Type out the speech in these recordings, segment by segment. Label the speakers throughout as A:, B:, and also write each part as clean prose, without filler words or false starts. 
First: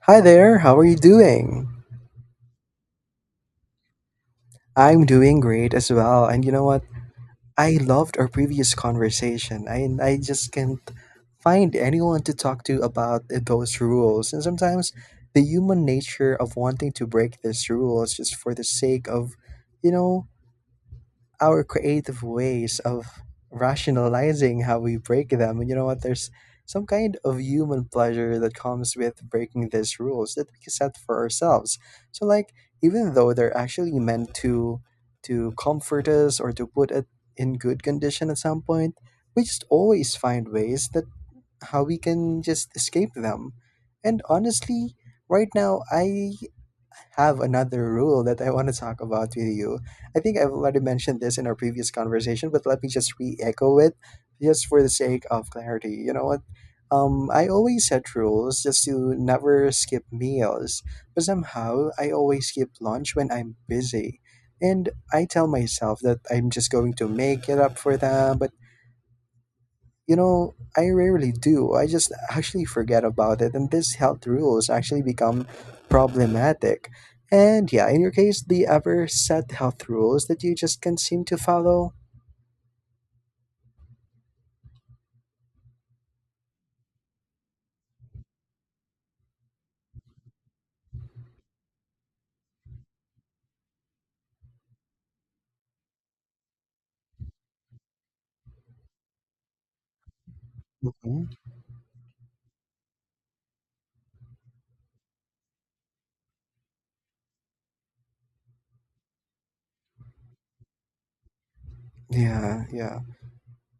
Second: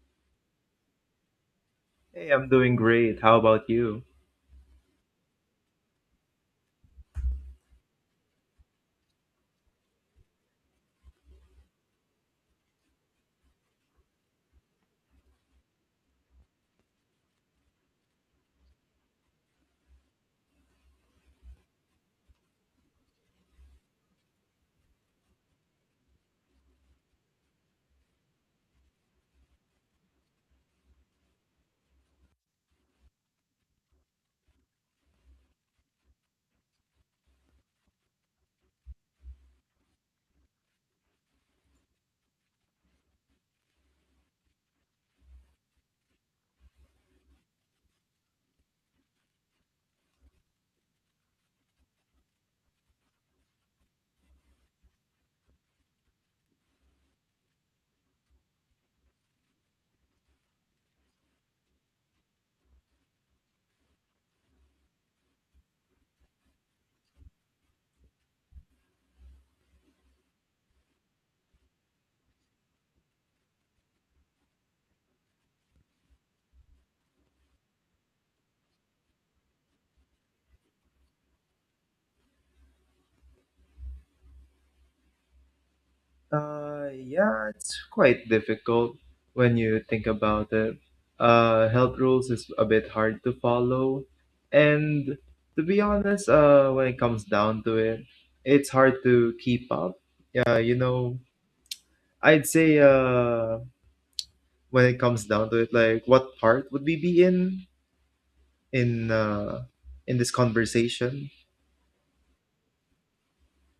A: Hi there, how are you doing?
B: Hey, I'm doing great. How about you?
A: I'm doing great as well. And you know what? I loved our previous conversation. I just can't find anyone to talk to about those rules. And sometimes the human nature of wanting to break these rules just for the sake of, you know, our creative ways of rationalizing how we break them. And you know what? There's some kind of human pleasure that comes with breaking these rules that we set for ourselves. So, like, even though they're actually meant to comfort us or to put it in good condition at some point, we just always find ways that how we can just escape them. And honestly, right now, I have another rule that I want to talk about with you. I think I've already mentioned this in our previous conversation, but let me just re echo it just for the sake of clarity. You know what? I always set rules just to never skip meals, but somehow I always skip lunch when I'm busy. And I tell myself that I'm just going to make it up for them, but I rarely do. I just actually forget about it, and these health rules actually become problematic. And yeah, in your case, do you ever set health rules that you just can't seem to follow?
B: Yeah, it's quite difficult when you think about it. Health rules is a bit hard to follow. And to be honest, when it comes down to it, it's hard to keep up. Yeah, you know,
A: Mhm.
B: I'd say when it comes down to it, like what part would we be in in in this conversation?
A: Yeah, yeah.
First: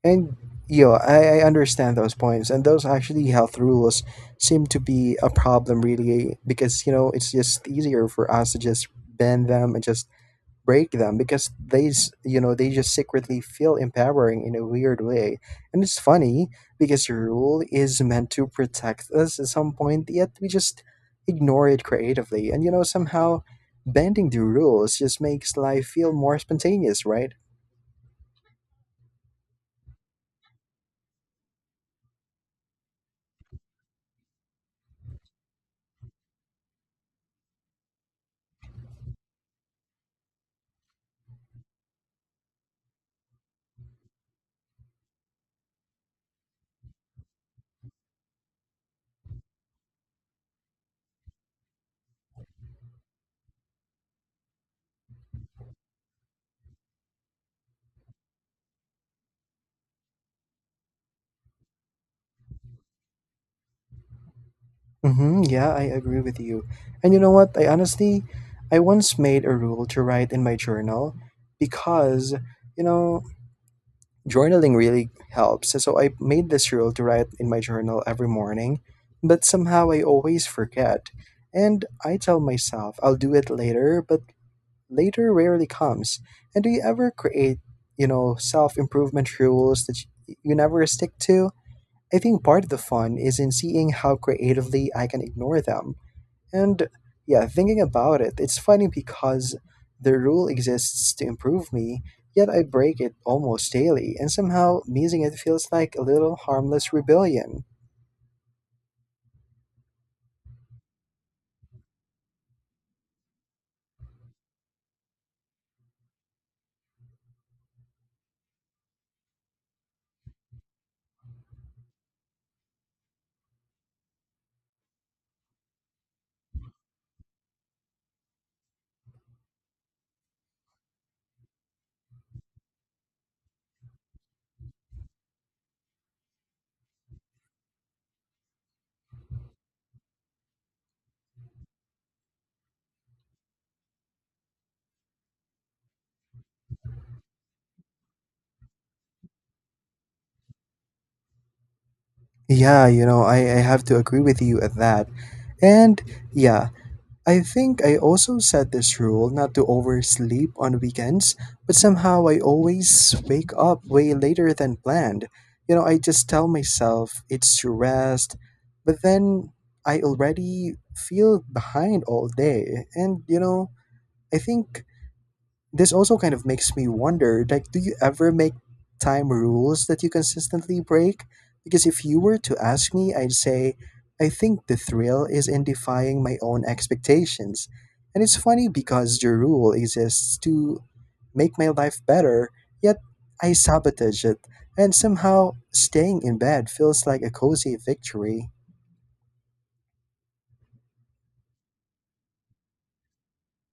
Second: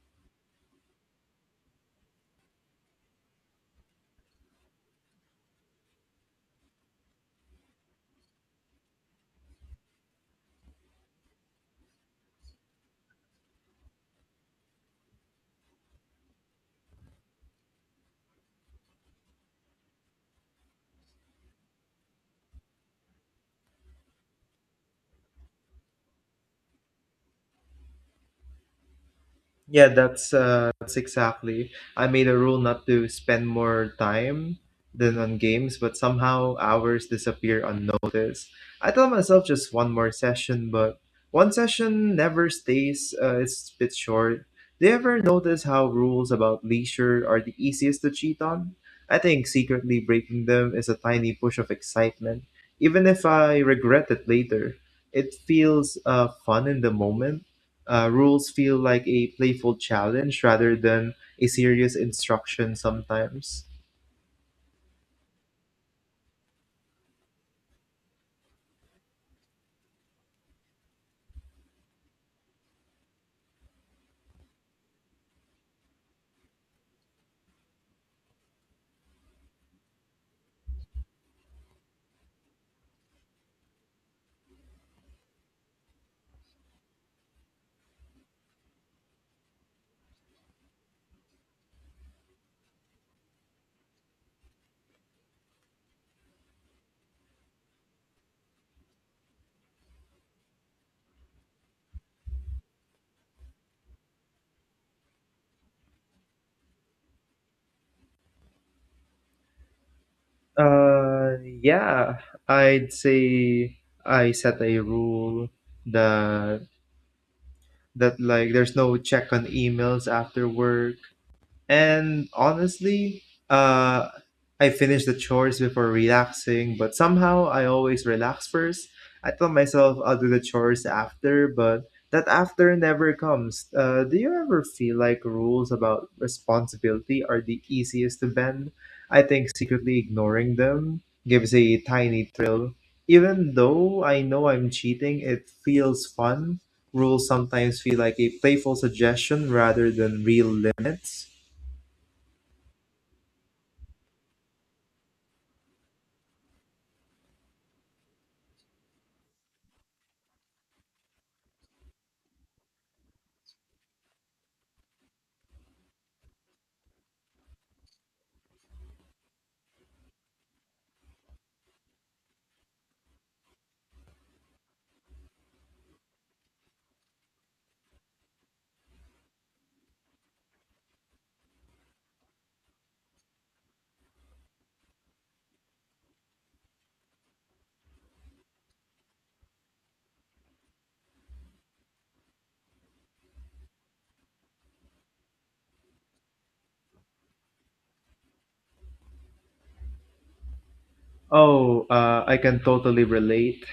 A: And yo, I understand those points. And those actually health rules seem to be a problem really because, you know, it's just easier for us to just bend them and just break them because you know, they just secretly feel empowering in a weird way. And it's funny because the rule is meant to protect us at some point, yet we just ignore it creatively. And, you know, somehow bending the rules just makes life feel more spontaneous, right?
B: Yeah, that's exactly. I made a rule not to spend more time than on games, but somehow hours disappear unnoticed. I tell myself just one more session, but one session never stays. It's a bit short. Do you ever notice how rules about leisure are the easiest to cheat on? I think secretly breaking them is a tiny push of excitement, even if I regret it later. It feels fun in the moment rules feel like a playful challenge rather than a serious instruction sometimes.
A: Yeah, I agree with you. And you know what? I honestly, I once made a rule to write in my journal because, you know, journaling really helps. So I made this rule to write in my journal every morning, but somehow I always forget. And I tell myself I'll do it later, but later rarely comes. And do you ever create, you know, self improvement rules that you never stick to? I think part of the fun is in seeing how creatively I can ignore them and yeah, thinking about it, it's funny because the rule exists to improve me, yet I break it almost daily, and somehow missing it feels like a little harmless rebellion.
B: Yeah, I'd say I set a rule that that like there's no check on emails after work. And honestly, uh, I finish the chores before relaxing, but somehow I always relax first. I tell myself I'll do the chores after, but that after never comes. Do you ever feel like rules about responsibility are the easiest to bend? I think secretly ignoring them gives a tiny thrill. Even though I know I'm cheating, it feels fun. Rules sometimes feel like a playful suggestion rather than real limits.
A: Yeah, you know, I have to agree with you at that. And yeah, I think I also set this rule not to oversleep on weekends, but somehow I always wake up way later than planned. You know, I just tell myself it's to rest, but then I already feel behind all day. And, you know, I think this also kind of makes me wonder like, do you ever make time rules that you consistently break? Because if you were to ask me, I'd say, I think the thrill is in defying my own expectations. And it's funny because your rule exists to make my life better, yet I sabotage it. And somehow staying in bed feels like a cozy victory.
B: Oh, I can totally relate.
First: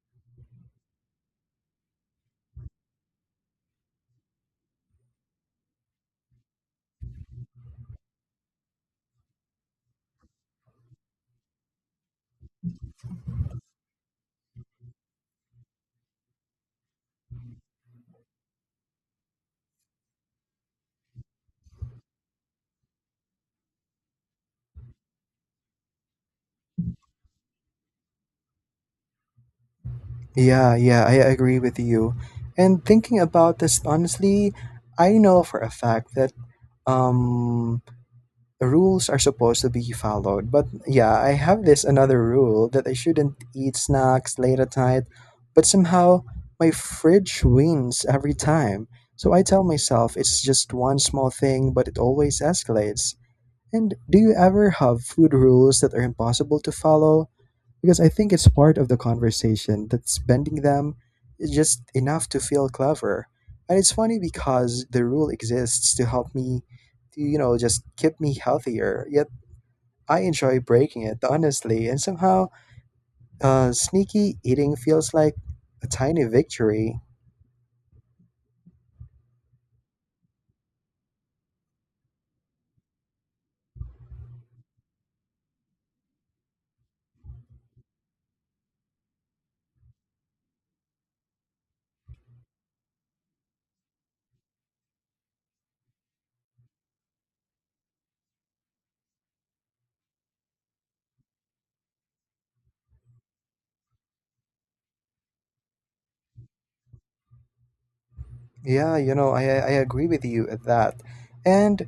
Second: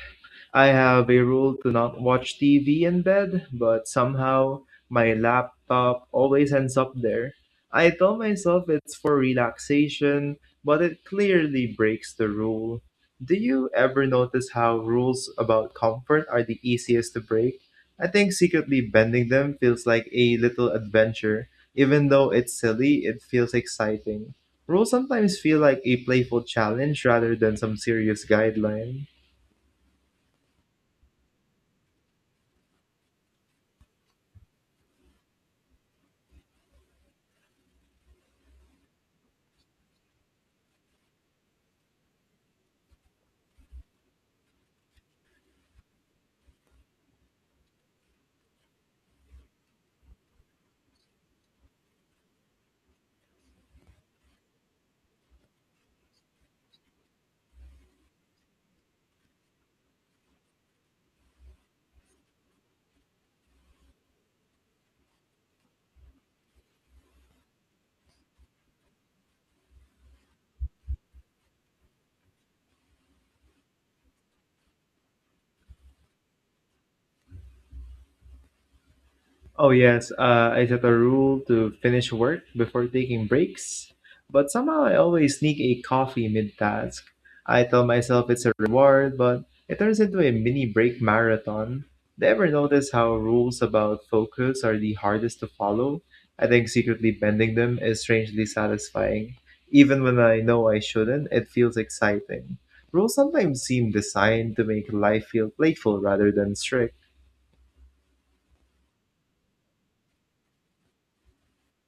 B: I have a rule to not watch TV in bed, but somehow my laptop always ends up there. I tell myself it's for relaxation, but it clearly breaks the rule. Do you ever notice how rules about comfort are the easiest to break? I think secretly bending them feels like a little adventure. Even though it's silly, it feels exciting. Rules sometimes feel like a playful challenge rather than some serious guideline.
A: Yeah, yeah, I agree with you. And thinking about this honestly, I know for a fact that um rules are supposed to be followed, but yeah, I have this another rule that I shouldn't eat snacks late at night, but somehow my fridge wins every time. So I tell myself it's just one small thing, but it always escalates. And do you ever have food rules that are impossible to follow? Because I think it's part of the conversation that's bending them just enough to feel clever. And it's funny because the rule exists to help me, to, you know, just keep me healthier. Yet I enjoy breaking it, honestly. And somehow, sneaky eating feels like a tiny victory.
B: Oh yes, I set a rule to finish work before taking breaks, but somehow I always sneak a coffee mid-task. I tell myself it's a reward, but it turns into a mini break marathon. Do you ever notice how rules about focus are the hardest to follow? I think secretly bending them is strangely satisfying. Even when I know I shouldn't, it feels exciting. Rules sometimes seem designed to make life feel playful rather than strict.
A: Yeah, you know, I agree with you at that. And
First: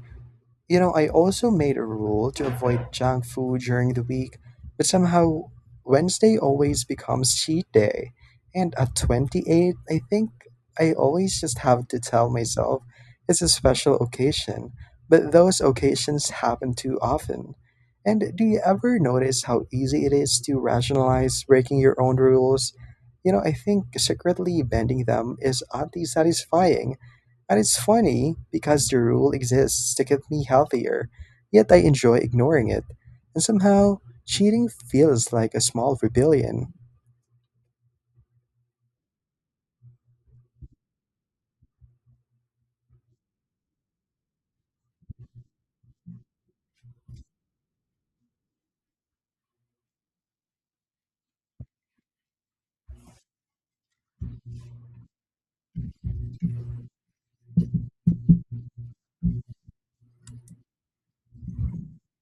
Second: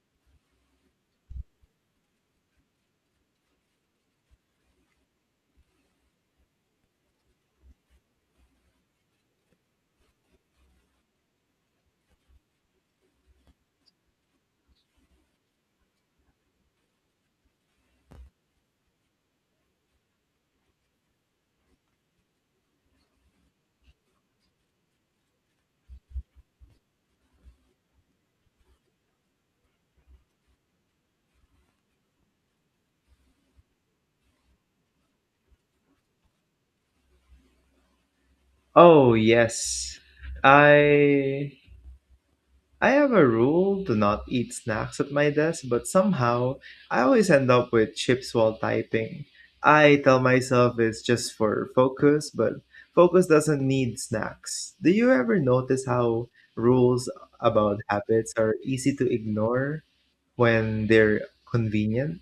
A: you know, I also made a rule to avoid junk food during the week, but somehow Wednesday always becomes cheat day. And at 28, I think I always just have to tell myself it's a special occasion, but those occasions happen too often. And do you ever notice how easy it is to rationalize breaking your own rules? You know, I think secretly bending them is oddly satisfying, and it's funny because the rule exists to keep me healthier, yet I enjoy ignoring it. And somehow, cheating feels like a small rebellion.
B: Oh, yes. I I have a rule to not eat snacks at my desk, but somehow I always end up with chips while typing. I tell myself it's just for focus, but focus doesn't need snacks. Do you ever notice how rules about habits are easy to ignore when they're convenient?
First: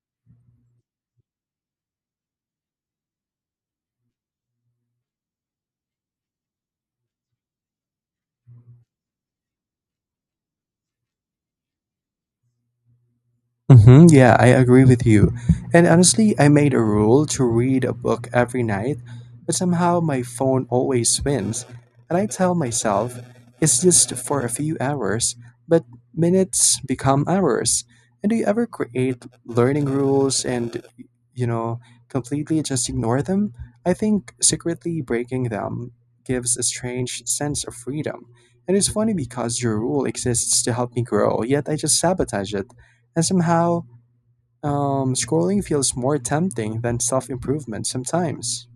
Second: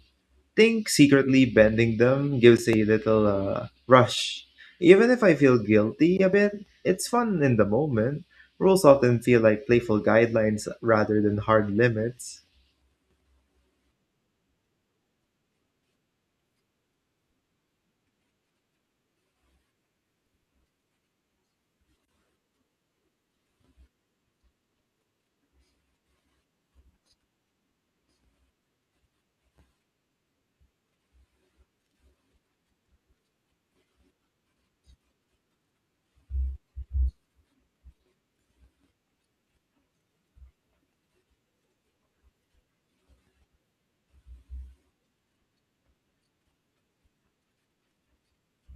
B: Think secretly bending them gives a little rush. Even if I feel guilty a bit, it's fun in the moment. Rules often feel like playful guidelines rather than hard limits.
A: Yeah, I agree with you. And honestly, I made a rule to read a book every night, but somehow my phone always wins. And I tell myself, it's just for a few hours, but minutes become hours. And do you ever create learning rules and, you know, completely just ignore them? I think secretly breaking them gives a strange sense of freedom. And it's funny because your rule exists to help me grow, yet I just sabotage it. And somehow, scrolling feels more tempting than self improvement sometimes.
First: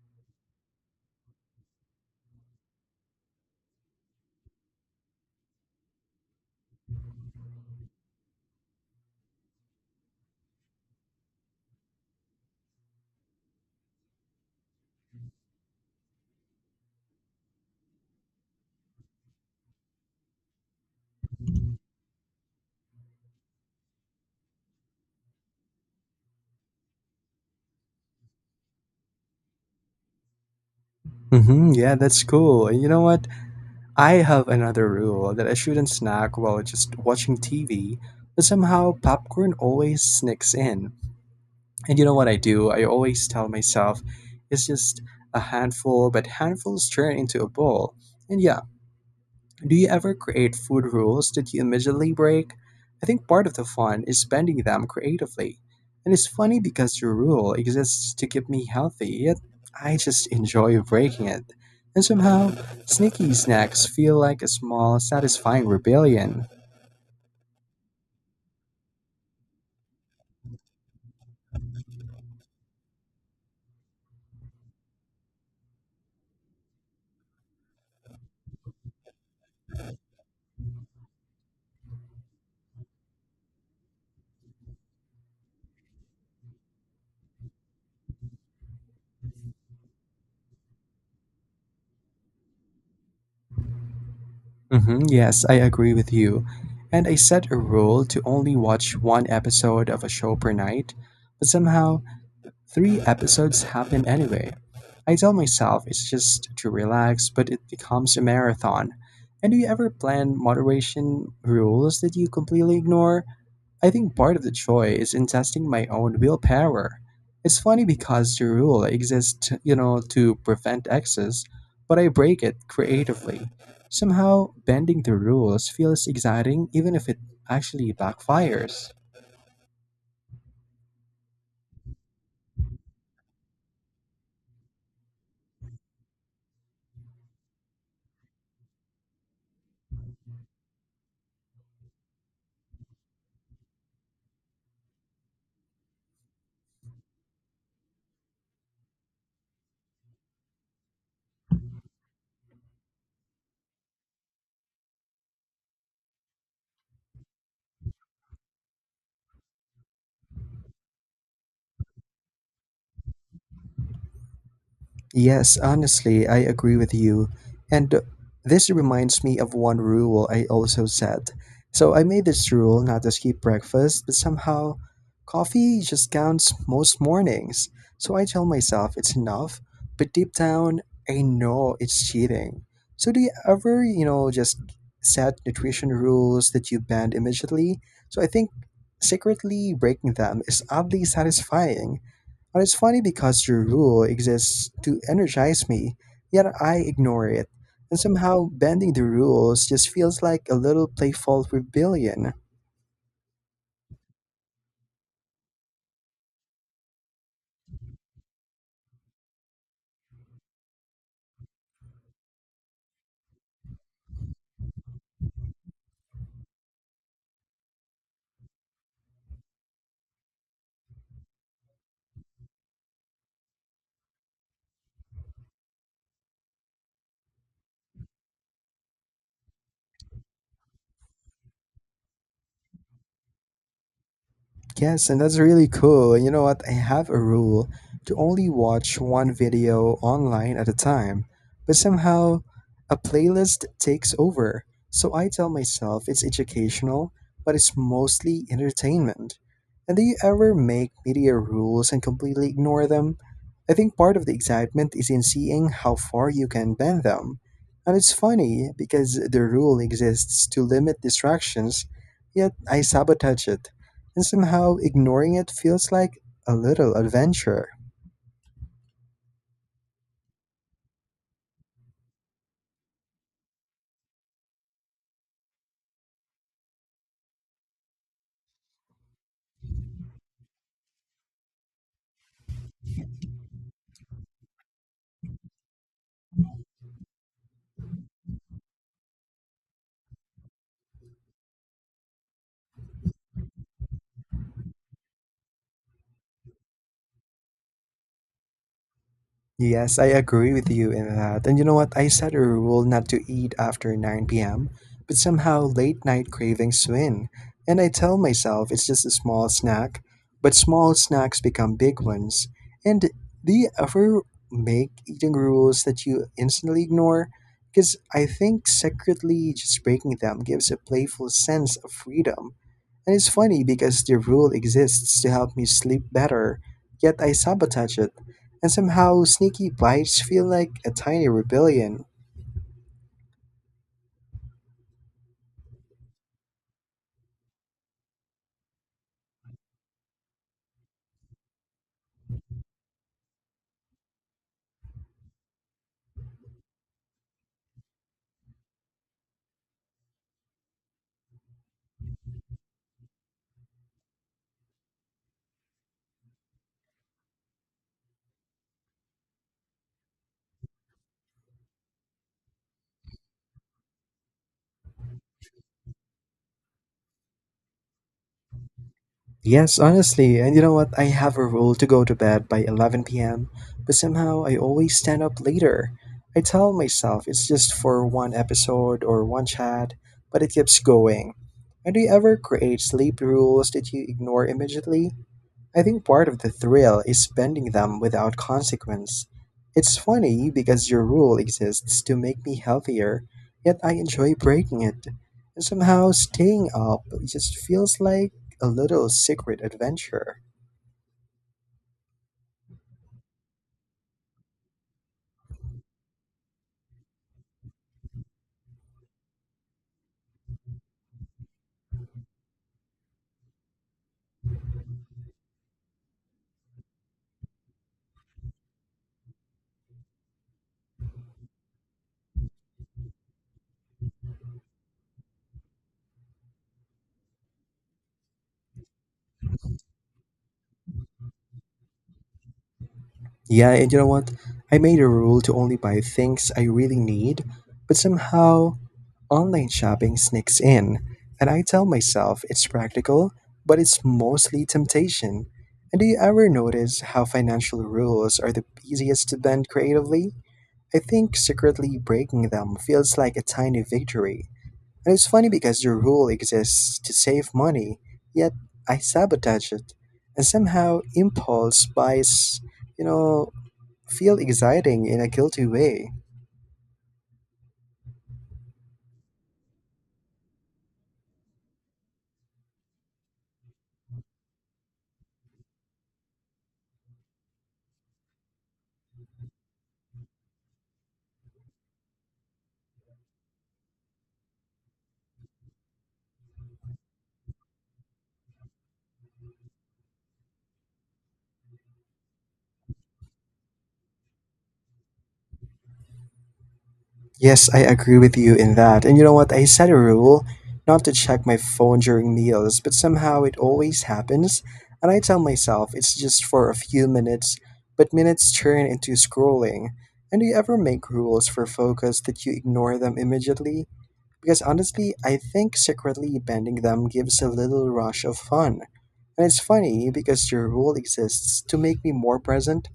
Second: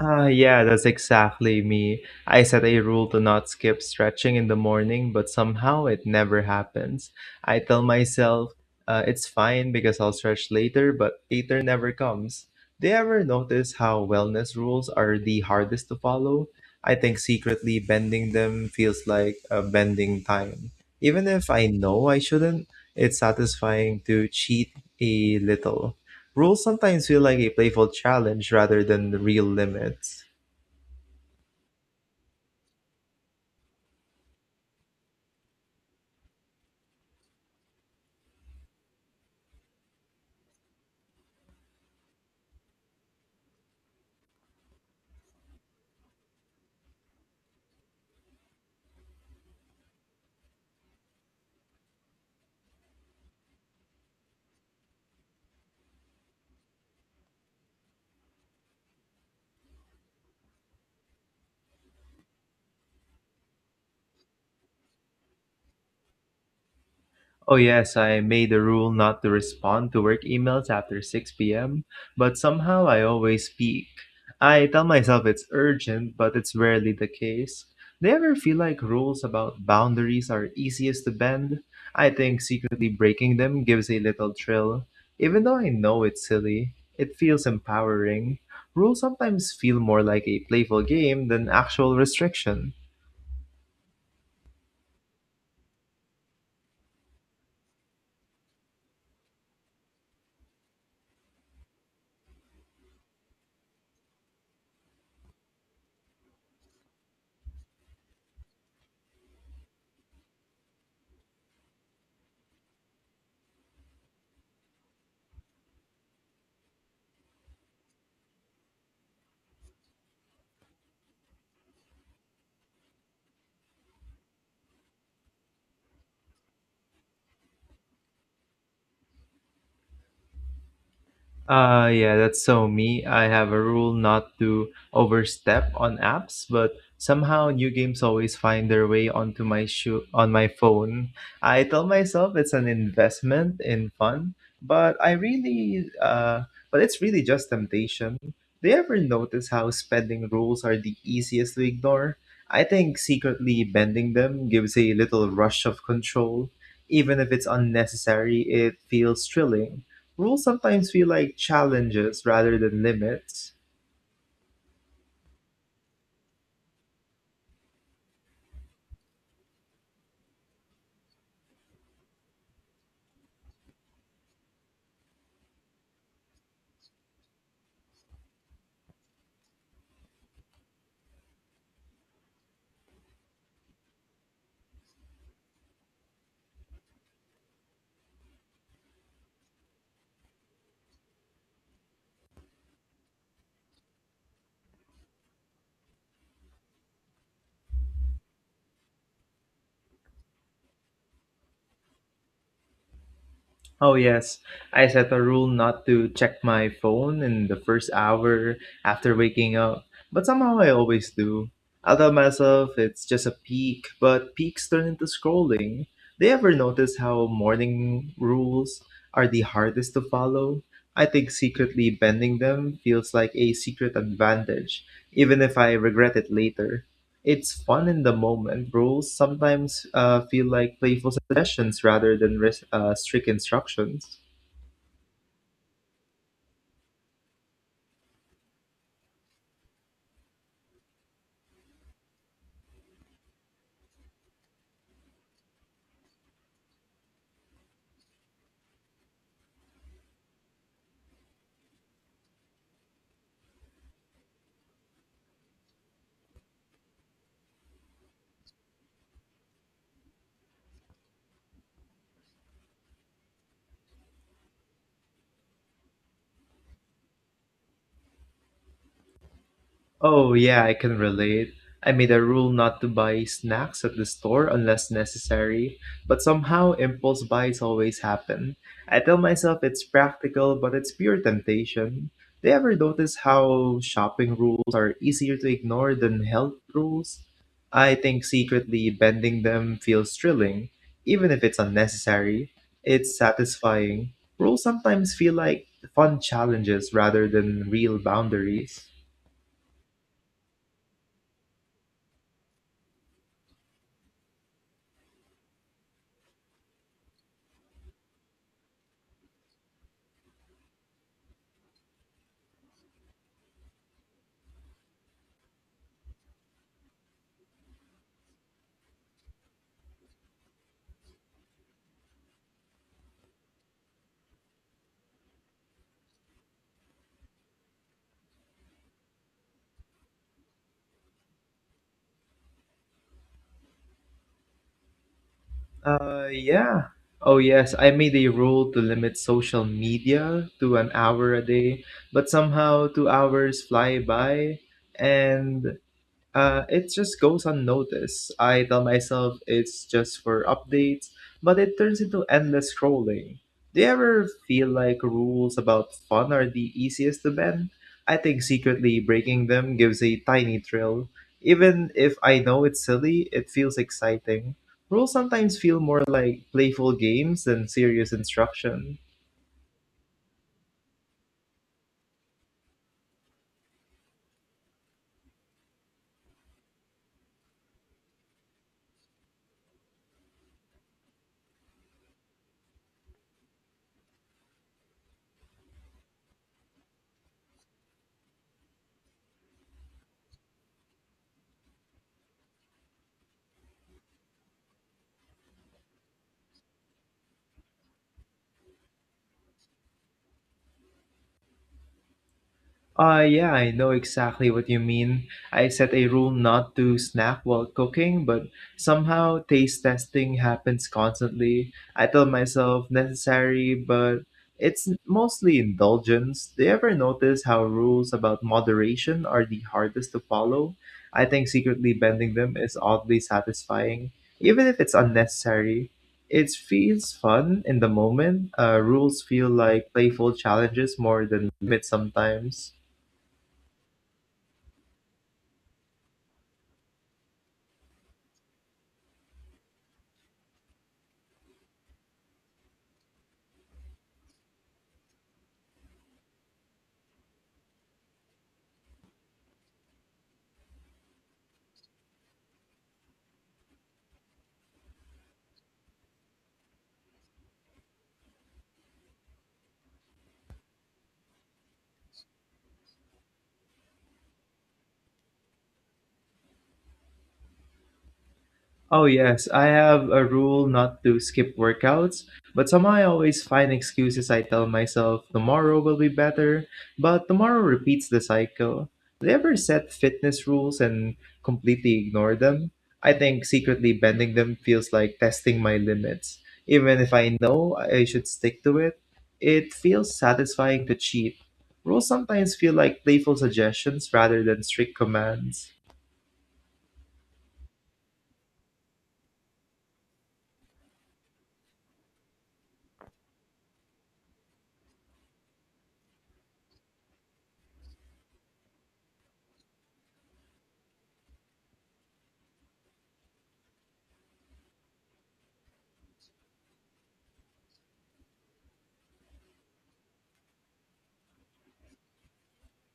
B: Ah, yeah, that's exactly me. I set a rule to not skip stretching in the morning, but somehow it never happens. I tell myself it's fine because I'll stretch later, but later never comes. Do you ever notice how wellness rules are the hardest to follow? I think secretly bending them feels like bending time. Even if I know I shouldn't, it's satisfying to cheat a little. Rules sometimes feel like a playful challenge rather than the real limits.
A: Yeah, that's cool. And you know what? I have another rule that I shouldn't snack while just watching TV, but somehow popcorn always sneaks in. And you know what I do? I always tell myself it's just a handful, but handfuls turn into a bowl. And yeah, do you ever create food rules that you immediately break? I think part of the fun is bending them creatively. And it's funny because your rule exists to keep me healthy, yet I just enjoy breaking it. And somehow, sneaky snacks feel like a small, satisfying rebellion.
B: Oh, yes, I made a rule not to respond to work emails after 6 p.m., but somehow I always peek. I tell myself it's urgent, but it's rarely the case. Do you ever feel like rules about boundaries are easiest to bend? I think secretly breaking them gives a little thrill. Even though I know it's silly, it feels empowering. Rules sometimes feel more like a playful game than actual restriction.
A: Yes, I agree with you. And I set a rule to only watch one episode of a show per night, but somehow, three episodes happen anyway. I tell myself it's just to relax, but it becomes a marathon. And do you ever plan moderation rules that you completely ignore? I think part of the joy is in testing my own willpower. It's funny because the rule exists, you know, to prevent excess, but I break it creatively. Somehow, bending the rules feels exciting even if it actually backfires.
B: Yeah, that's so me. I have a rule not to overstep on apps, but somehow new games always find their way onto my shoe on my phone. I tell myself it's an investment in fun, but I really but it's really just temptation. Do you ever notice how spending rules are the easiest to ignore? I think secretly bending them gives a little rush of control. Even if it's unnecessary, it feels thrilling. Rules sometimes feel like challenges rather than limits.
A: Yes, honestly, I agree with you. And this reminds me of one rule I also set. So I made this rule not to skip breakfast, but somehow coffee just counts most mornings. So I tell myself it's enough, but deep down, I know it's cheating. So do you ever, you know, just set nutrition rules that you bend immediately? So I think secretly breaking them is oddly satisfying, and it's funny because your rule exists to energize me, yet I ignore it. And somehow, bending the rules just feels like a little playful rebellion.
B: Oh, yes, I set a rule not to check my phone in the first hour after waking up, but somehow I always do. I'll tell myself it's just a peak, but peaks turn into scrolling. Do you ever notice how morning rules are the hardest to follow? I think secretly bending them feels like a secret advantage, even if I regret it later. It's fun in the moment. Rules sometimes feel like playful suggestions rather than strict instructions.
A: Yes, and that's really cool. You know what? I have a rule to only watch one video online at a time, but somehow a playlist takes over. So I tell myself it's educational, but it's mostly entertainment. And do you ever make media rules and completely ignore them? I think part of the excitement is in seeing how far you can bend them. And it's funny because the rule exists to limit distractions, yet I sabotage it, and somehow ignoring it feels like a little adventure.
B: Oh, yeah, I can relate. I made a rule not to buy snacks at the store unless necessary, but somehow impulse buys always happen. I tell myself it's practical, but it's pure temptation. Do you ever notice how shopping rules are easier to ignore than health rules? I think secretly bending them feels thrilling, even if it's unnecessary. It's satisfying. Rules sometimes feel like fun challenges rather than real boundaries.
A: Yes, I agree with you in that. And you know what? I set a rule not to eat after 9 p.m., but somehow late night cravings win. And I tell myself it's just a small snack, but small snacks become big ones. And do you ever make eating rules that you instantly ignore? Because I think secretly just breaking them gives a playful sense of freedom. And it's funny because the rule exists to help me sleep better, yet I sabotage it, and somehow sneaky bites feel like a tiny rebellion.
B: Uh, yeah. Oh, yes, I made a rule to limit social media to an hour a day, but somehow 2 hours fly by, and it just goes unnoticed. I tell myself it's just for updates, but it turns into endless scrolling. Do you ever feel like rules about fun are the easiest to bend? I think secretly breaking them gives a tiny thrill. Even if I know it's silly, it feels exciting. Rules sometimes feel more like playful games than serious instruction.
A: Yes, honestly, and you know what? I have a rule to go to bed by 11 p.m., but somehow I always stand up later. I tell myself it's just for one episode or one chat, but it keeps going. And do you ever create sleep rules that you ignore immediately? I think part of the thrill is spending them without consequence. It's funny because your rule exists to make me healthier, yet I enjoy breaking it. And somehow staying up just feels like a little secret adventure.
B: Yeah, I know exactly what you mean. I set a rule not to snack while cooking, but somehow taste testing happens constantly. I tell myself necessary, but it's mostly indulgence. Do you ever notice how rules about moderation are the hardest to follow? I think secretly bending them is oddly satisfying, even if it's unnecessary. It feels fun in the moment. Rules feel like playful challenges more than limits sometimes.
A: Yeah, and you know what? I made a rule to only buy things I really need, but somehow online shopping sneaks in, and I tell myself it's practical, but it's mostly temptation. And do you ever notice how financial rules are the easiest to bend creatively? I think secretly breaking them feels like a tiny victory. And it's funny because the rule exists to save money, yet I sabotage it. And somehow impulse buys, you know, feel exciting in a guilty way.
B: Oh, yes, I have a rule not to skip workouts, but somehow I always find excuses. I tell myself tomorrow will be better, but tomorrow repeats the cycle. Do you ever set fitness rules and completely ignore them? I think secretly bending them feels like testing my limits. Even if I know I should stick to it, it feels satisfying to cheat. Rules sometimes feel like playful suggestions rather than strict commands.
A: Yes, I agree with you in that. And you know what? I set a rule not to check my phone during meals, but somehow it always happens. And I tell myself it's just for a few minutes, but minutes turn into scrolling. And do you ever make rules for focus that you ignore them immediately? Because honestly, I think secretly bending them gives a little rush of fun. And it's funny because your rule exists to make me more present,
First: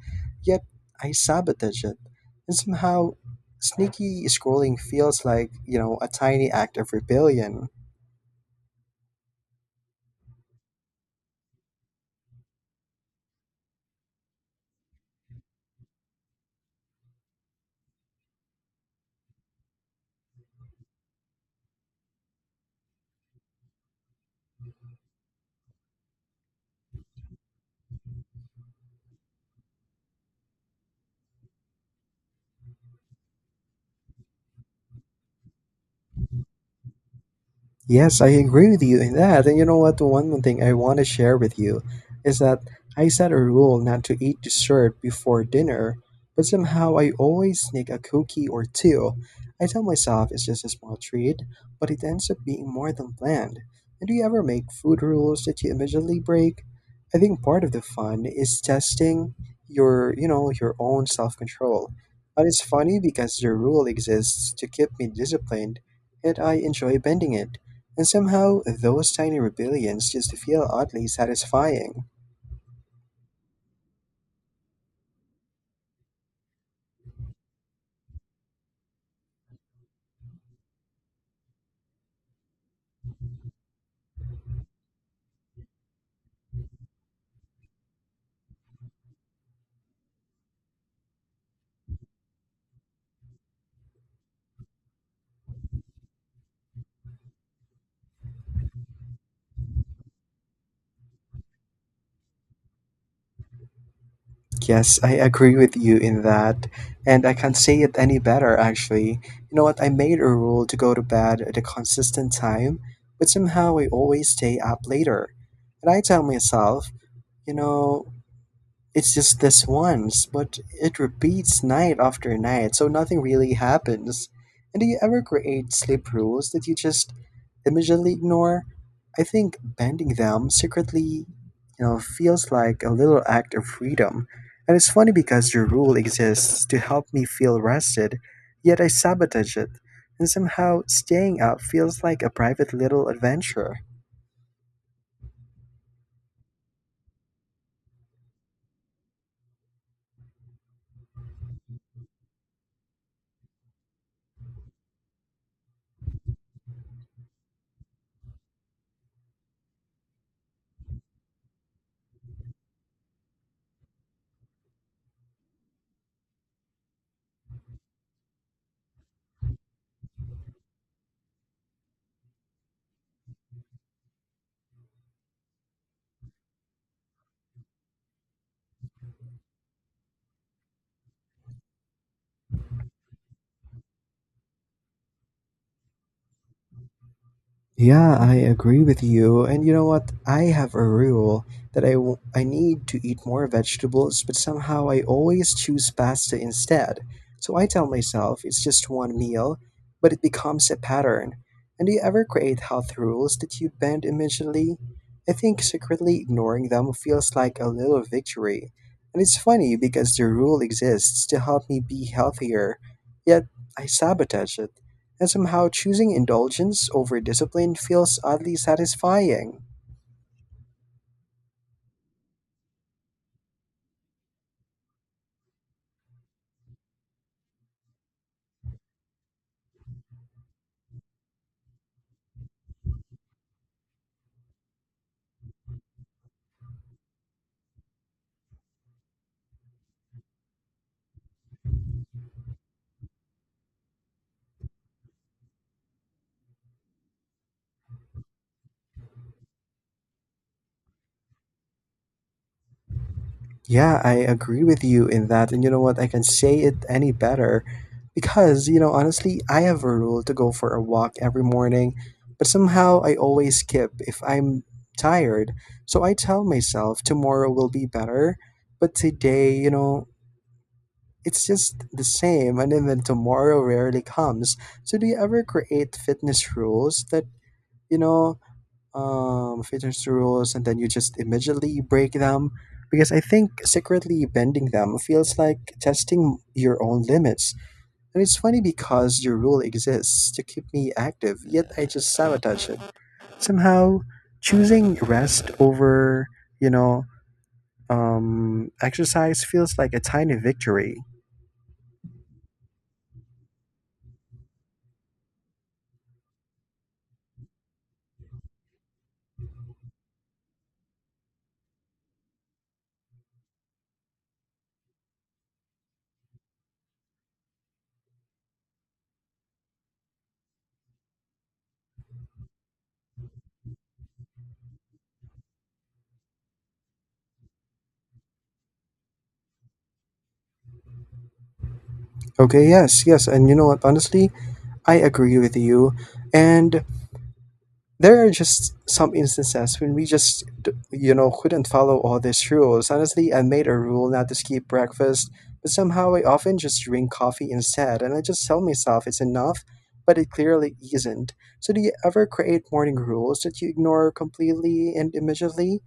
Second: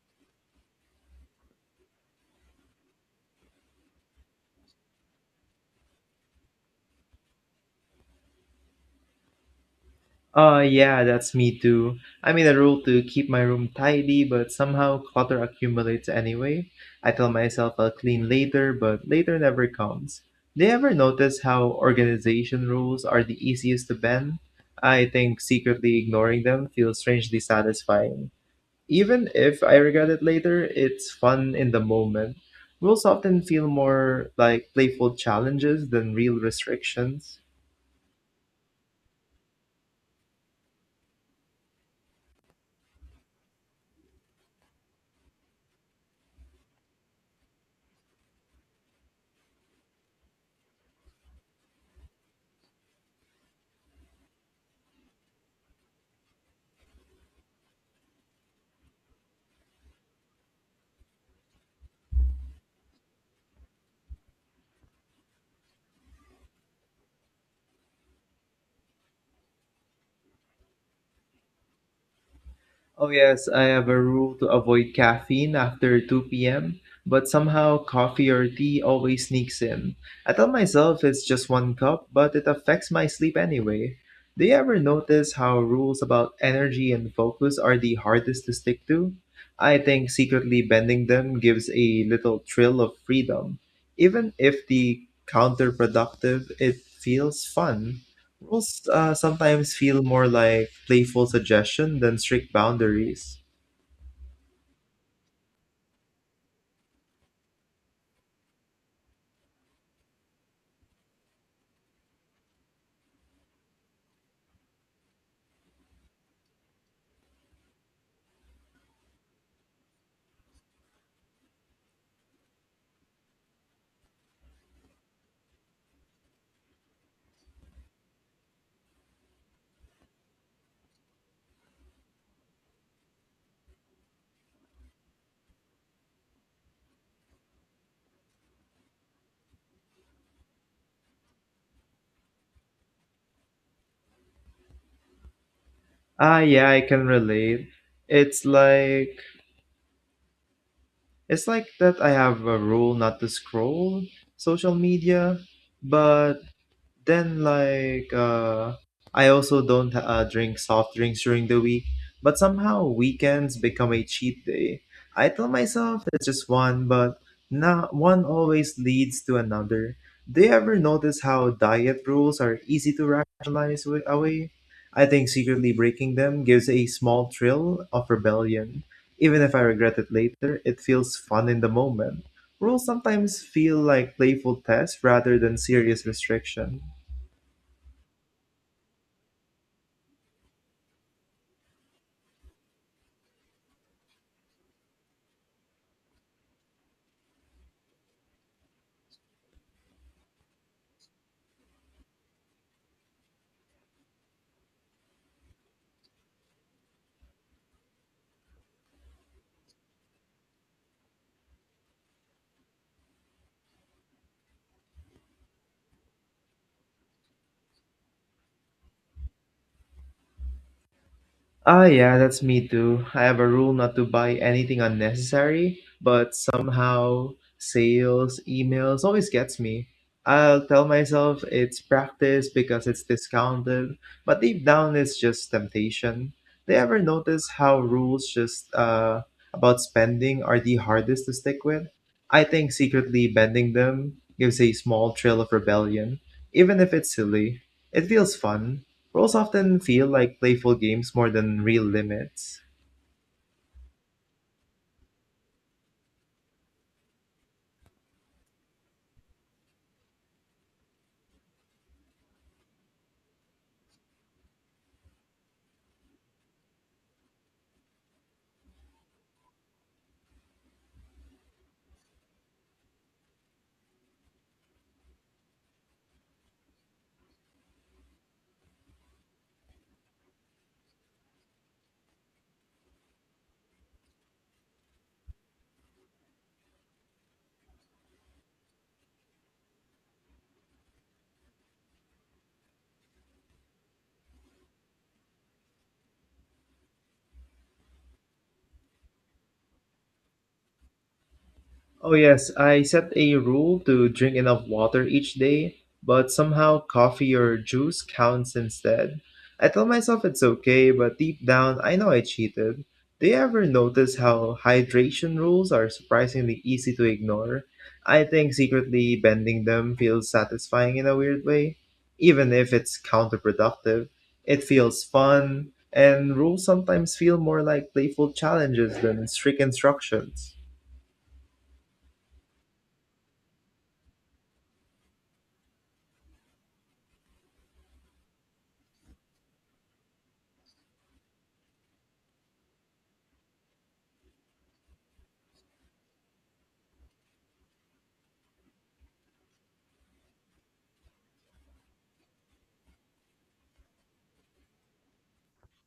A: yet I sabotage it. And somehow, sneaky scrolling feels like, a tiny act of rebellion.
B: Yeah, that's me too. I made a rule to keep my room tidy, but somehow clutter accumulates anyway. I tell myself I'll clean later, but later never comes. Do you ever notice how organization rules are the easiest to bend? I think secretly ignoring them feels strangely satisfying. Even if I regret it later, it's fun in the moment. Rules often feel more like playful challenges than real restrictions.
A: Yes, I agree with you in that. And you know what? One more thing I want to share with you is that I set a rule not to eat dessert before dinner, but somehow I always sneak a cookie or two. I tell myself it's just a small treat, but it ends up being more than planned. And do you ever make food rules that you immediately break? I think part of the fun is testing your own self-control. But it's funny because the rule exists to keep me disciplined, and I enjoy bending it. And somehow, those tiny rebellions just feel oddly satisfying.
B: Oh, yes, I have a rule to avoid caffeine after 2 p.m., but somehow coffee or tea always sneaks in. I tell myself it's just one cup, but it affects my sleep anyway. Do you ever notice how rules about energy and focus are the hardest to stick to? I think secretly bending them gives a little thrill of freedom. Even if the counterproductive, it feels fun. Rules sometimes feel more like playful suggestion than strict boundaries.
A: Yes, I agree with you in that. And I can't say it any better, actually. You know what? I made a rule to go to bed at a consistent time, but somehow I always stay up later. And I tell myself, you know, it's just this once, but it repeats night after night, so nothing really happens. And do you ever create sleep rules that you just immediately ignore? I think bending them secretly, feels like a little act of freedom. And it's funny because your rule exists to help me feel rested, yet I sabotage it. And somehow staying up feels like a private little adventure.
B: Ah, yeah, I can relate. It's like it's like that I have a rule not to scroll social media, but then like I also don't drink soft drinks during the week, but somehow weekends become a cheat day. I tell myself it's just one, but not one always leads to another. Do you ever notice how diet rules are easy to rationalize away? I think secretly breaking them gives a small thrill of rebellion. Even if I regret it later, it feels fun in the moment. Rules sometimes feel like playful tests rather than serious restriction.
A: Yeah, I agree with you. And you know what? I have a rule that I need to eat more vegetables, but somehow I always choose pasta instead. So I tell myself it's just one meal, but it becomes a pattern. And do you ever create health rules that you bend immediately? I think secretly ignoring them feels like a little victory. And it's funny because the rule exists to help me be healthier, yet I sabotage it, and somehow choosing indulgence over discipline feels oddly satisfying.
B: Ah, yeah, that's me too. I have a rule not to buy anything unnecessary, but somehow sales, emails always gets me. I'll tell myself it's practice because it's discounted, but deep down it's just temptation. They ever notice how rules just about spending are the hardest to stick with? I think secretly bending them gives a small thrill of rebellion, even if it's silly. It feels fun, roles often feel like playful games more than real limits.
A: Yeah, I agree with you in that. And you know what? I can say it any better because, honestly, I have a rule to go for a walk every morning, but somehow I always skip if I'm tired. So I tell myself tomorrow will be better, but today, it's just the same. And even tomorrow rarely comes. So do you ever create fitness rules that, you know, fitness to rules and then you just immediately break them because I think secretly bending them feels like testing your own limits. And it's funny because your rule exists to keep me active, yet I just sabotage it. Somehow, choosing rest over, you know, exercise feels like a tiny victory.
B: Oh, yes, I set a rule to drink enough water each day, but somehow coffee or juice counts instead. I tell myself it's okay, but deep down, I know I cheated. Do you ever notice how hydration rules are surprisingly easy to ignore? I think secretly bending them feels satisfying in a weird way, even if it's counterproductive. It feels fun, and rules sometimes feel more like playful challenges than strict instructions.
A: Okay, yes, yes, and you know what? Honestly, I agree with you. And there are just some instances when we just, couldn't follow all these rules. Honestly, I made a rule not to skip breakfast, but somehow I often just drink coffee instead, and I just tell myself it's enough, but it clearly isn't. So, do you ever create morning rules that you ignore completely and immediately?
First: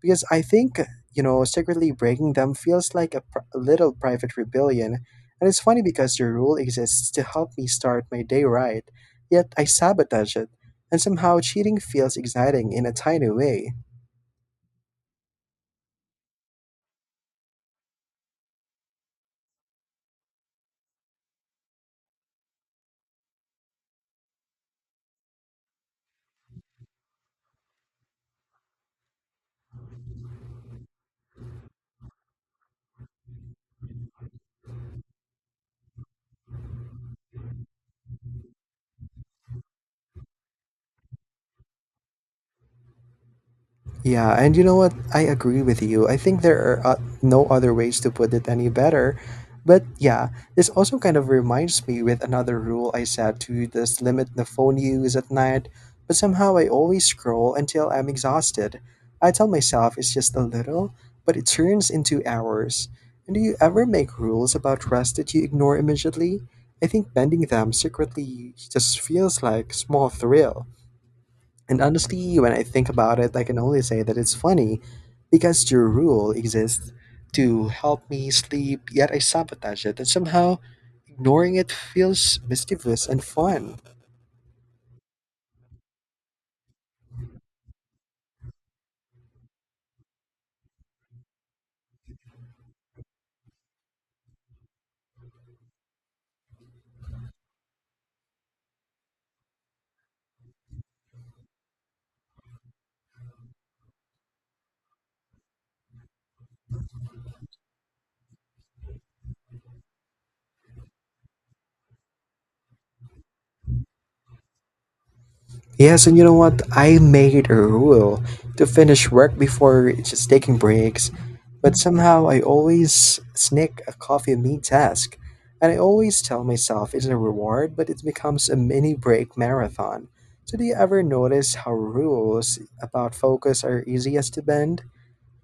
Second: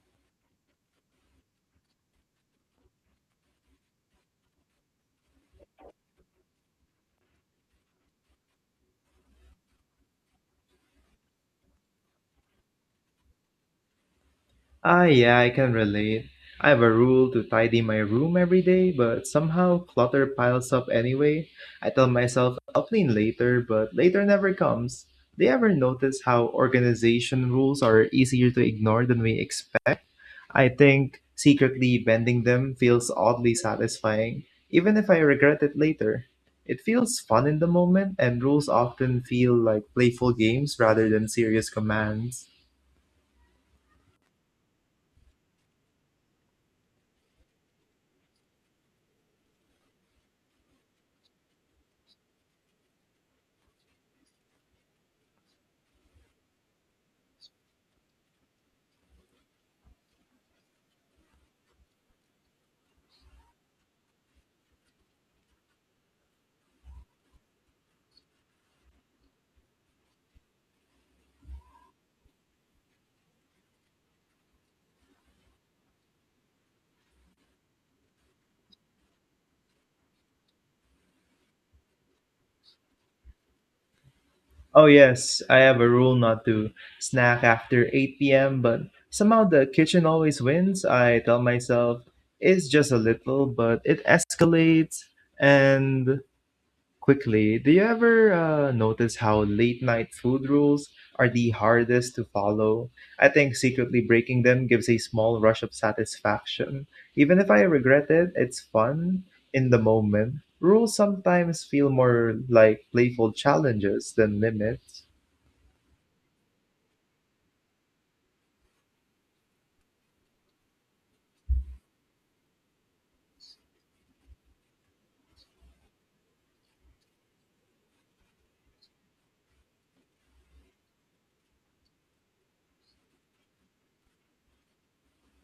A: Because I think, secretly breaking them feels like a a little private rebellion. And it's funny because the rule exists to help me start my day right, yet I sabotage it. And somehow cheating feels exciting in a tiny way.
B: Ah, yeah, I can relate. I have a rule to tidy my room every day, but somehow clutter piles up anyway. I tell myself I'll clean later, but later never comes. Do you ever notice how organization rules are easier to ignore than we expect? I think secretly bending them feels oddly satisfying, even if I regret it later. It feels fun in the moment, and rules often feel like playful games rather than serious commands.
A: Yeah, and you know what? I agree with you. I think there are no other ways to put it any better. But yeah, this also kind of reminds me with another rule I set to just limit the phone use at night, but somehow I always scroll until I'm exhausted. I tell myself it's just a little, but it turns into hours. And do you ever make rules about rest that you ignore immediately? I think bending them secretly just feels like small thrill. And honestly, when I think about it, I can only say that it's funny because your rule exists to help me sleep, yet I sabotage it, and somehow ignoring it feels mischievous and fun.
B: Oh yes, I have a rule not to snack after 8 p.m., but somehow the kitchen always wins. I tell myself it's just a little, but it escalates and quickly. Do you ever notice how late night food rules are the hardest to follow? I think secretly breaking them gives a small rush of satisfaction. Even if I regret it, it's fun in the moment. Rules sometimes feel more like playful challenges than limits.
A: Yes, and you know what? I made it a rule to finish work before just taking breaks, but somehow I always sneak a coffee meet task. And I always tell myself it's a reward, but it becomes a mini break marathon. So, do you ever notice how rules about focus are easiest to bend?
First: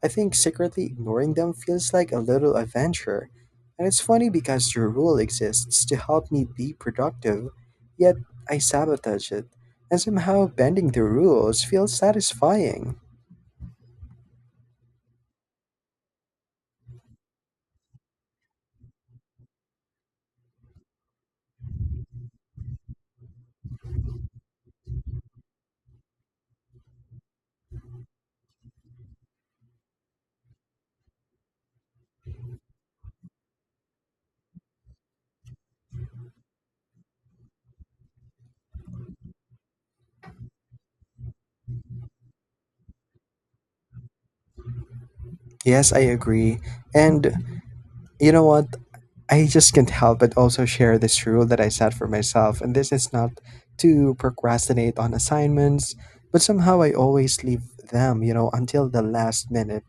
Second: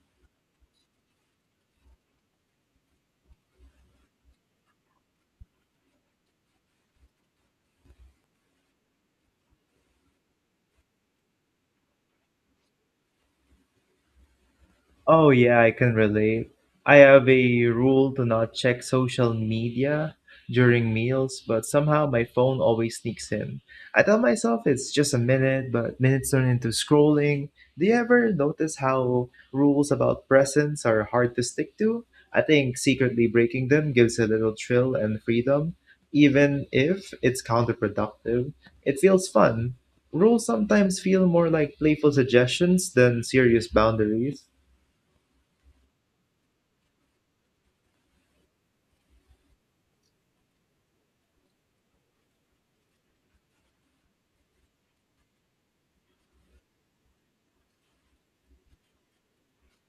A: I think secretly ignoring them feels like a little adventure. And it's funny because your rule exists to help me be productive, yet I sabotage it. And somehow bending the rules feels satisfying.
B: Oh, yeah, I can relate. I have a rule to not check social media during meals, but somehow my phone always sneaks in. I tell myself it's just a minute, but minutes turn into scrolling. Do you ever notice how rules about presents are hard to stick to? I think secretly breaking them gives a little thrill and freedom, even if it's counterproductive. It feels fun. Rules sometimes feel more like playful suggestions than serious boundaries.
A: Yes, I agree. And you know what? I just can't help but also share this rule that I set for myself, and this is not to procrastinate on assignments, but somehow I always leave them until the last minute.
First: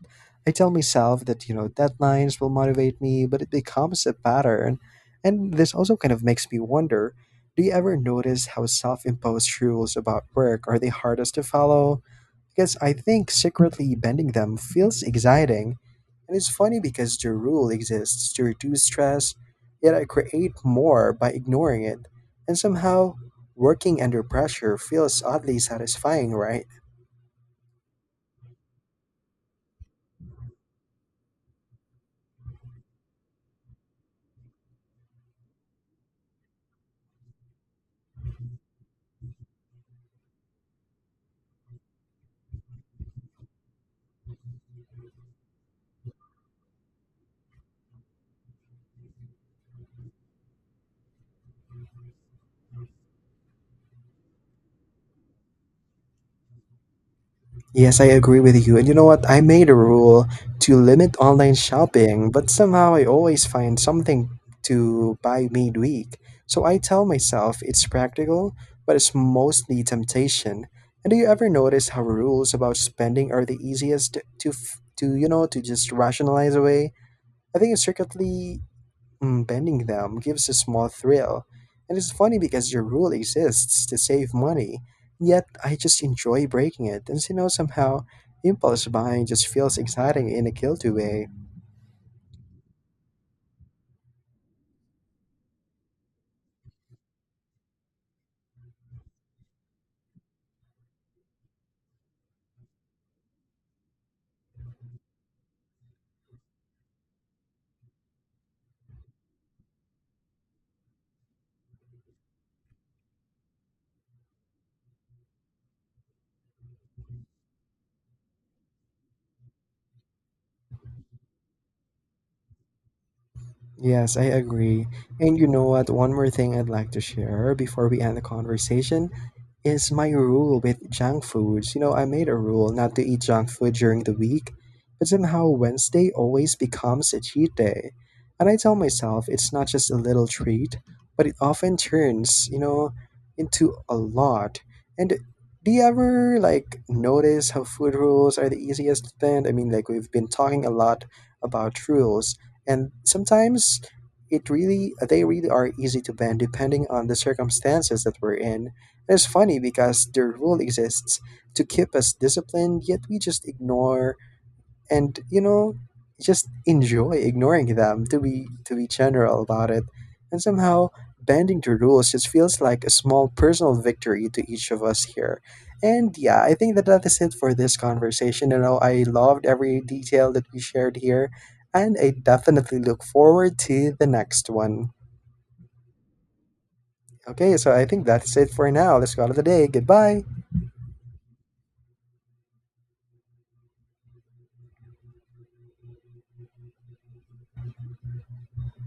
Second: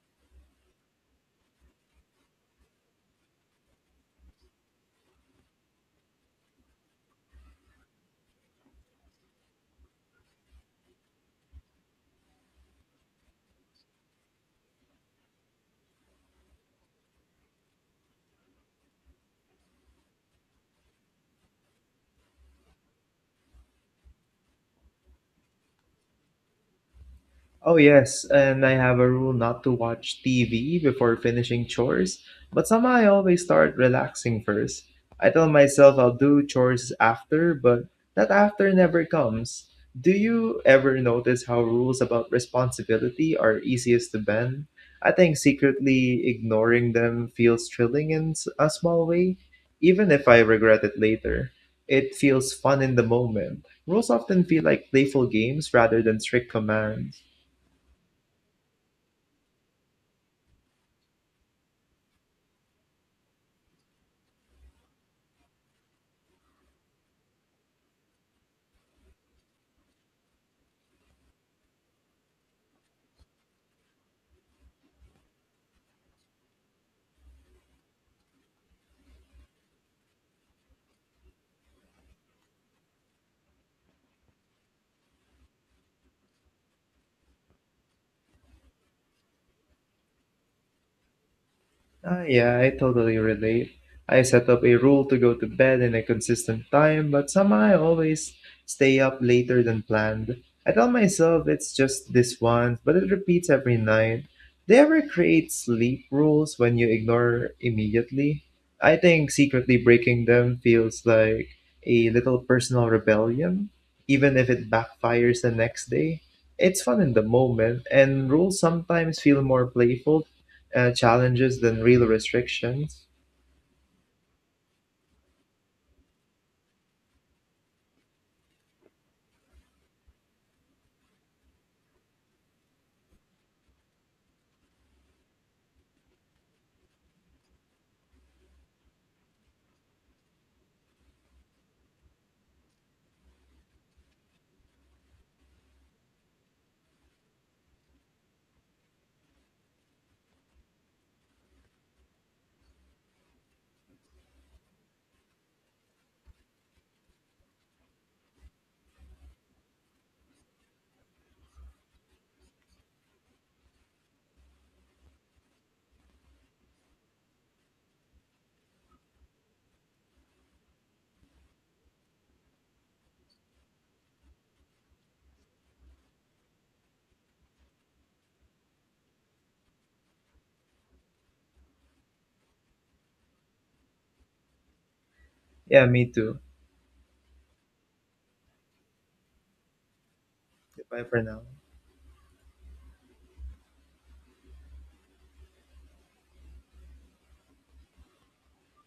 A: I tell myself that deadlines will motivate me, but it becomes a pattern. And this also kind of makes me wonder, do you ever notice how self imposed rules about work are the hardest to follow? Because I think secretly bending them feels exciting, and it's funny because the rule exists to reduce stress, yet I create more by ignoring it. And somehow, working under pressure feels oddly satisfying, right?
B: Oh, yes, and I have a rule not to watch TV before finishing chores, but somehow I always start relaxing first. I tell myself I'll do chores after, but that after never comes. Do you ever notice how rules about responsibility are easiest to bend? I think secretly ignoring them feels thrilling in a small way, even if I regret it later. It feels fun in the moment. Rules often feel like playful games rather than strict commands.
A: Yes, I agree with you. And you know what? I made a rule to limit online shopping, but somehow I always find something to buy midweek. So I tell myself it's practical, but it's mostly temptation. And do you ever notice how rules about spending are the easiest to to just rationalize away? I think circuitly bending them gives a small thrill, and it's funny because the rule exists to save money, yet I just enjoy breaking it, and somehow impulse buying just feels exciting in a guilty way.
B: Ah, yeah, I totally relate. I set up a rule to go to bed in a consistent time, but somehow I always stay up later than planned. I tell myself it's just this once, but it repeats every night. They ever create sleep rules when you ignore immediately? I think secretly breaking them feels like a little personal rebellion, even if it backfires the next day. It's fun in the moment, and rules sometimes feel more playful challenges than real restrictions.
A: Yes, I agree. And you know what? One more thing I'd like to share before we end the conversation is my rule with junk foods. You know, I made a rule not to eat junk food during the week, but somehow Wednesday always becomes a cheat day. And I tell myself it's not just a little treat, but it often turns into a lot. And do you ever like notice how food rules are the easiest to bend? I mean, like we've been talking a lot about rules, and sometimes it really they really are easy to bend depending on the circumstances that we're in. It's funny because the rule exists to keep us disciplined, yet we just ignore and just enjoy ignoring them to be general about it. And somehow bending to rules just feels like a small personal victory to each of us here. And yeah, I think that is it for this conversation. You know, I loved every detail that we shared here, and I definitely look forward to the next one.
B: Yeah, me too.
A: Okay, so I think that's it for now. Let's go out of the day. Goodbye.
B: Goodbye for now.